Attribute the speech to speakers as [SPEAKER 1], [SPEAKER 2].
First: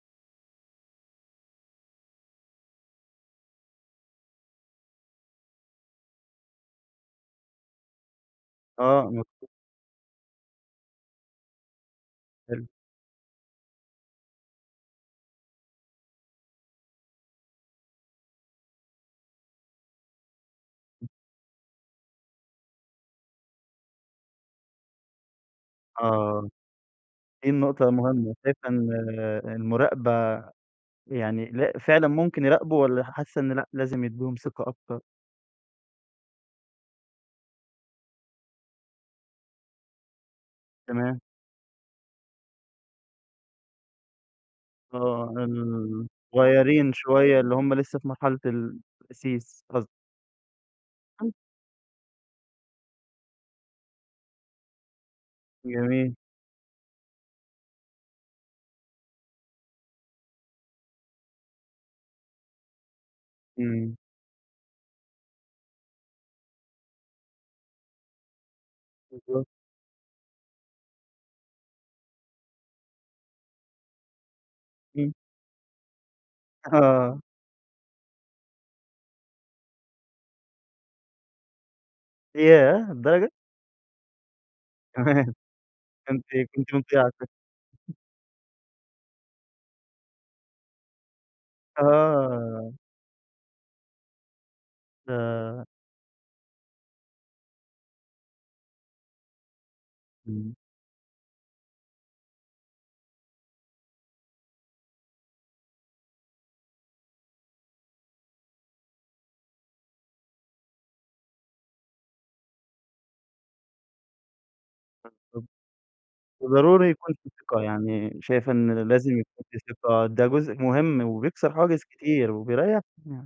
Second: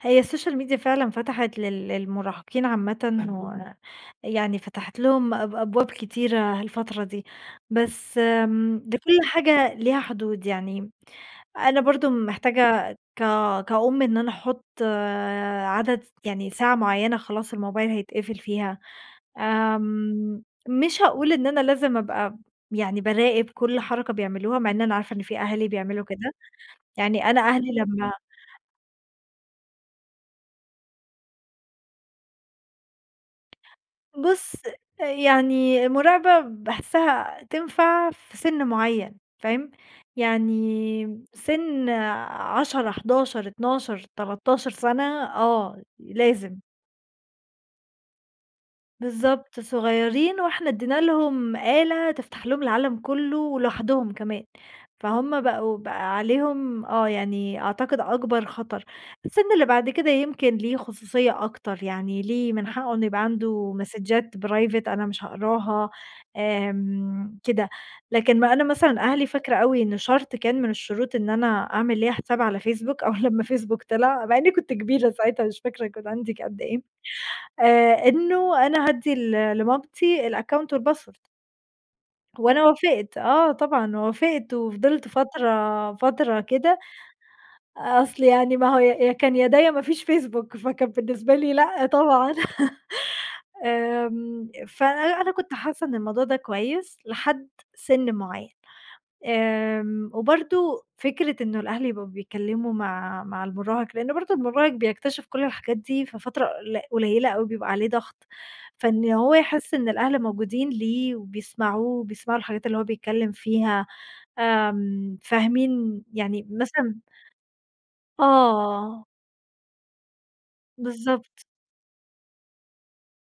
[SPEAKER 1] هي السوشيال ميديا فعلًا فَتحِت لل للمراهقين عامةً، و يعني فَتحِت لهم أب أبواب كتيرة الفترة دي، بس آمم،
[SPEAKER 2] آه،
[SPEAKER 1] لكُل
[SPEAKER 2] مفـهو
[SPEAKER 1] حاجة ليها حدود، يعني أنا برضو
[SPEAKER 2] حلو.
[SPEAKER 1] محتاجة كا كأم إن أنا أحط عدد يعني ساعة معيّنة خلاص الموبايل هيتقفل فيها، آمم، مش هاقول إن أنا لازم أبقى يعني باراقب كل حركة بيعملوها، مع إن أنا عارفة إن في أهالي بيعملوا كده،
[SPEAKER 2] آه.
[SPEAKER 1] يعني أنا
[SPEAKER 2] دي
[SPEAKER 1] أهلي
[SPEAKER 2] النُقطة
[SPEAKER 1] لمّا
[SPEAKER 2] المُهمة، شايفة إن المُراقبة يعني ل فعلًا ممكن يراقبوا والّا حاسّة إن لأ، لازم يدوهم
[SPEAKER 1] بُص،
[SPEAKER 2] ثقة أكتر؟
[SPEAKER 1] يعني المُراقبة باحسّها تنفع في سِن مُعيّن، فاهم؟
[SPEAKER 2] تمام.
[SPEAKER 1] يعني سِن 10، 11، 12، 13 سنة
[SPEAKER 2] آه،
[SPEAKER 1] آه،
[SPEAKER 2] إن
[SPEAKER 1] لازم.
[SPEAKER 2] صُغيرين شوية اللي هم لسه في مرحلة ال
[SPEAKER 1] بالضبط،
[SPEAKER 2] التأسيس قصد
[SPEAKER 1] صُغيرين وإحنا أدينا
[SPEAKER 2] [unintelligible]
[SPEAKER 1] لهم آلة تفتح لهم العالم كُله ولوحدهم كمان، فهم بقوا
[SPEAKER 2] جميل.
[SPEAKER 1] بقى عليهم آه يعني أعتقد أكبر خطر، السِن اللي بعد كده يمكن ليه خصوصية أكتر، يعني ليه من حقه إن يبقى عنده
[SPEAKER 2] إمم.
[SPEAKER 1] مسدجات Private أنا مش هاقرأها، آمم، كده، لكن ما أنا مثلًا أهلي،
[SPEAKER 2] بالضبط.
[SPEAKER 1] فاكرة أوي إنه شرط كان من الشروط إن أنا أعمل ليّا حساب على فيسبوك أول لمّا فيسبوك طلع، مع أنني كنت كبيرة
[SPEAKER 2] إمم.
[SPEAKER 1] ساعتها، مش فاكرة كان عندي قد إيه
[SPEAKER 2] آه.
[SPEAKER 1] آآ إنه أنا هادّي لمامتي الaccount والpassword وأنا
[SPEAKER 2] ياه
[SPEAKER 1] وافقت،
[SPEAKER 2] للدرجة!
[SPEAKER 1] آه طبعًا وافقت وفضلت
[SPEAKER 2] تمام
[SPEAKER 1] فترة
[SPEAKER 2] فأنتِ
[SPEAKER 1] فترة
[SPEAKER 2] كنتِ
[SPEAKER 1] كده،
[SPEAKER 2] مطيعة شكلك
[SPEAKER 1] أصل يعني ما هو ي يا كان يا ده، يا ما فيش فيسبوك فكان بالنسبة لي لأ طبعًا
[SPEAKER 2] آه.
[SPEAKER 1] آمم، فأنا أنا كنت
[SPEAKER 2] ف
[SPEAKER 1] حاسة إن الموضوع ده كويس لحد سن مُعيّن، آمم،
[SPEAKER 2] إمم.
[SPEAKER 1] وبرضو فكرة إن الأهل يبقوا بيتكلموا مع مع المراهق، لأن برضو المراهق بيكتشف كل الحاجات دي في فترة قل قليلة أوي، بيبقى عليه ضغط، فإن هو يحس إن الأهل موجودين ليه وبيسمعوه وبيسمعوا الحاجات اللي هو بيتكلم فيها آمم،
[SPEAKER 2] [unintelligible]
[SPEAKER 1] فاهمين يعني
[SPEAKER 2] وضروري
[SPEAKER 1] مثلًا
[SPEAKER 2] يكون في ثقة يعني شايفة إن
[SPEAKER 1] آه.
[SPEAKER 2] لازم يكون في ثقة، ده جزء مهم
[SPEAKER 1] بالضبط.
[SPEAKER 2] وبيكسر حواجز كتير وبيريحنا يعني.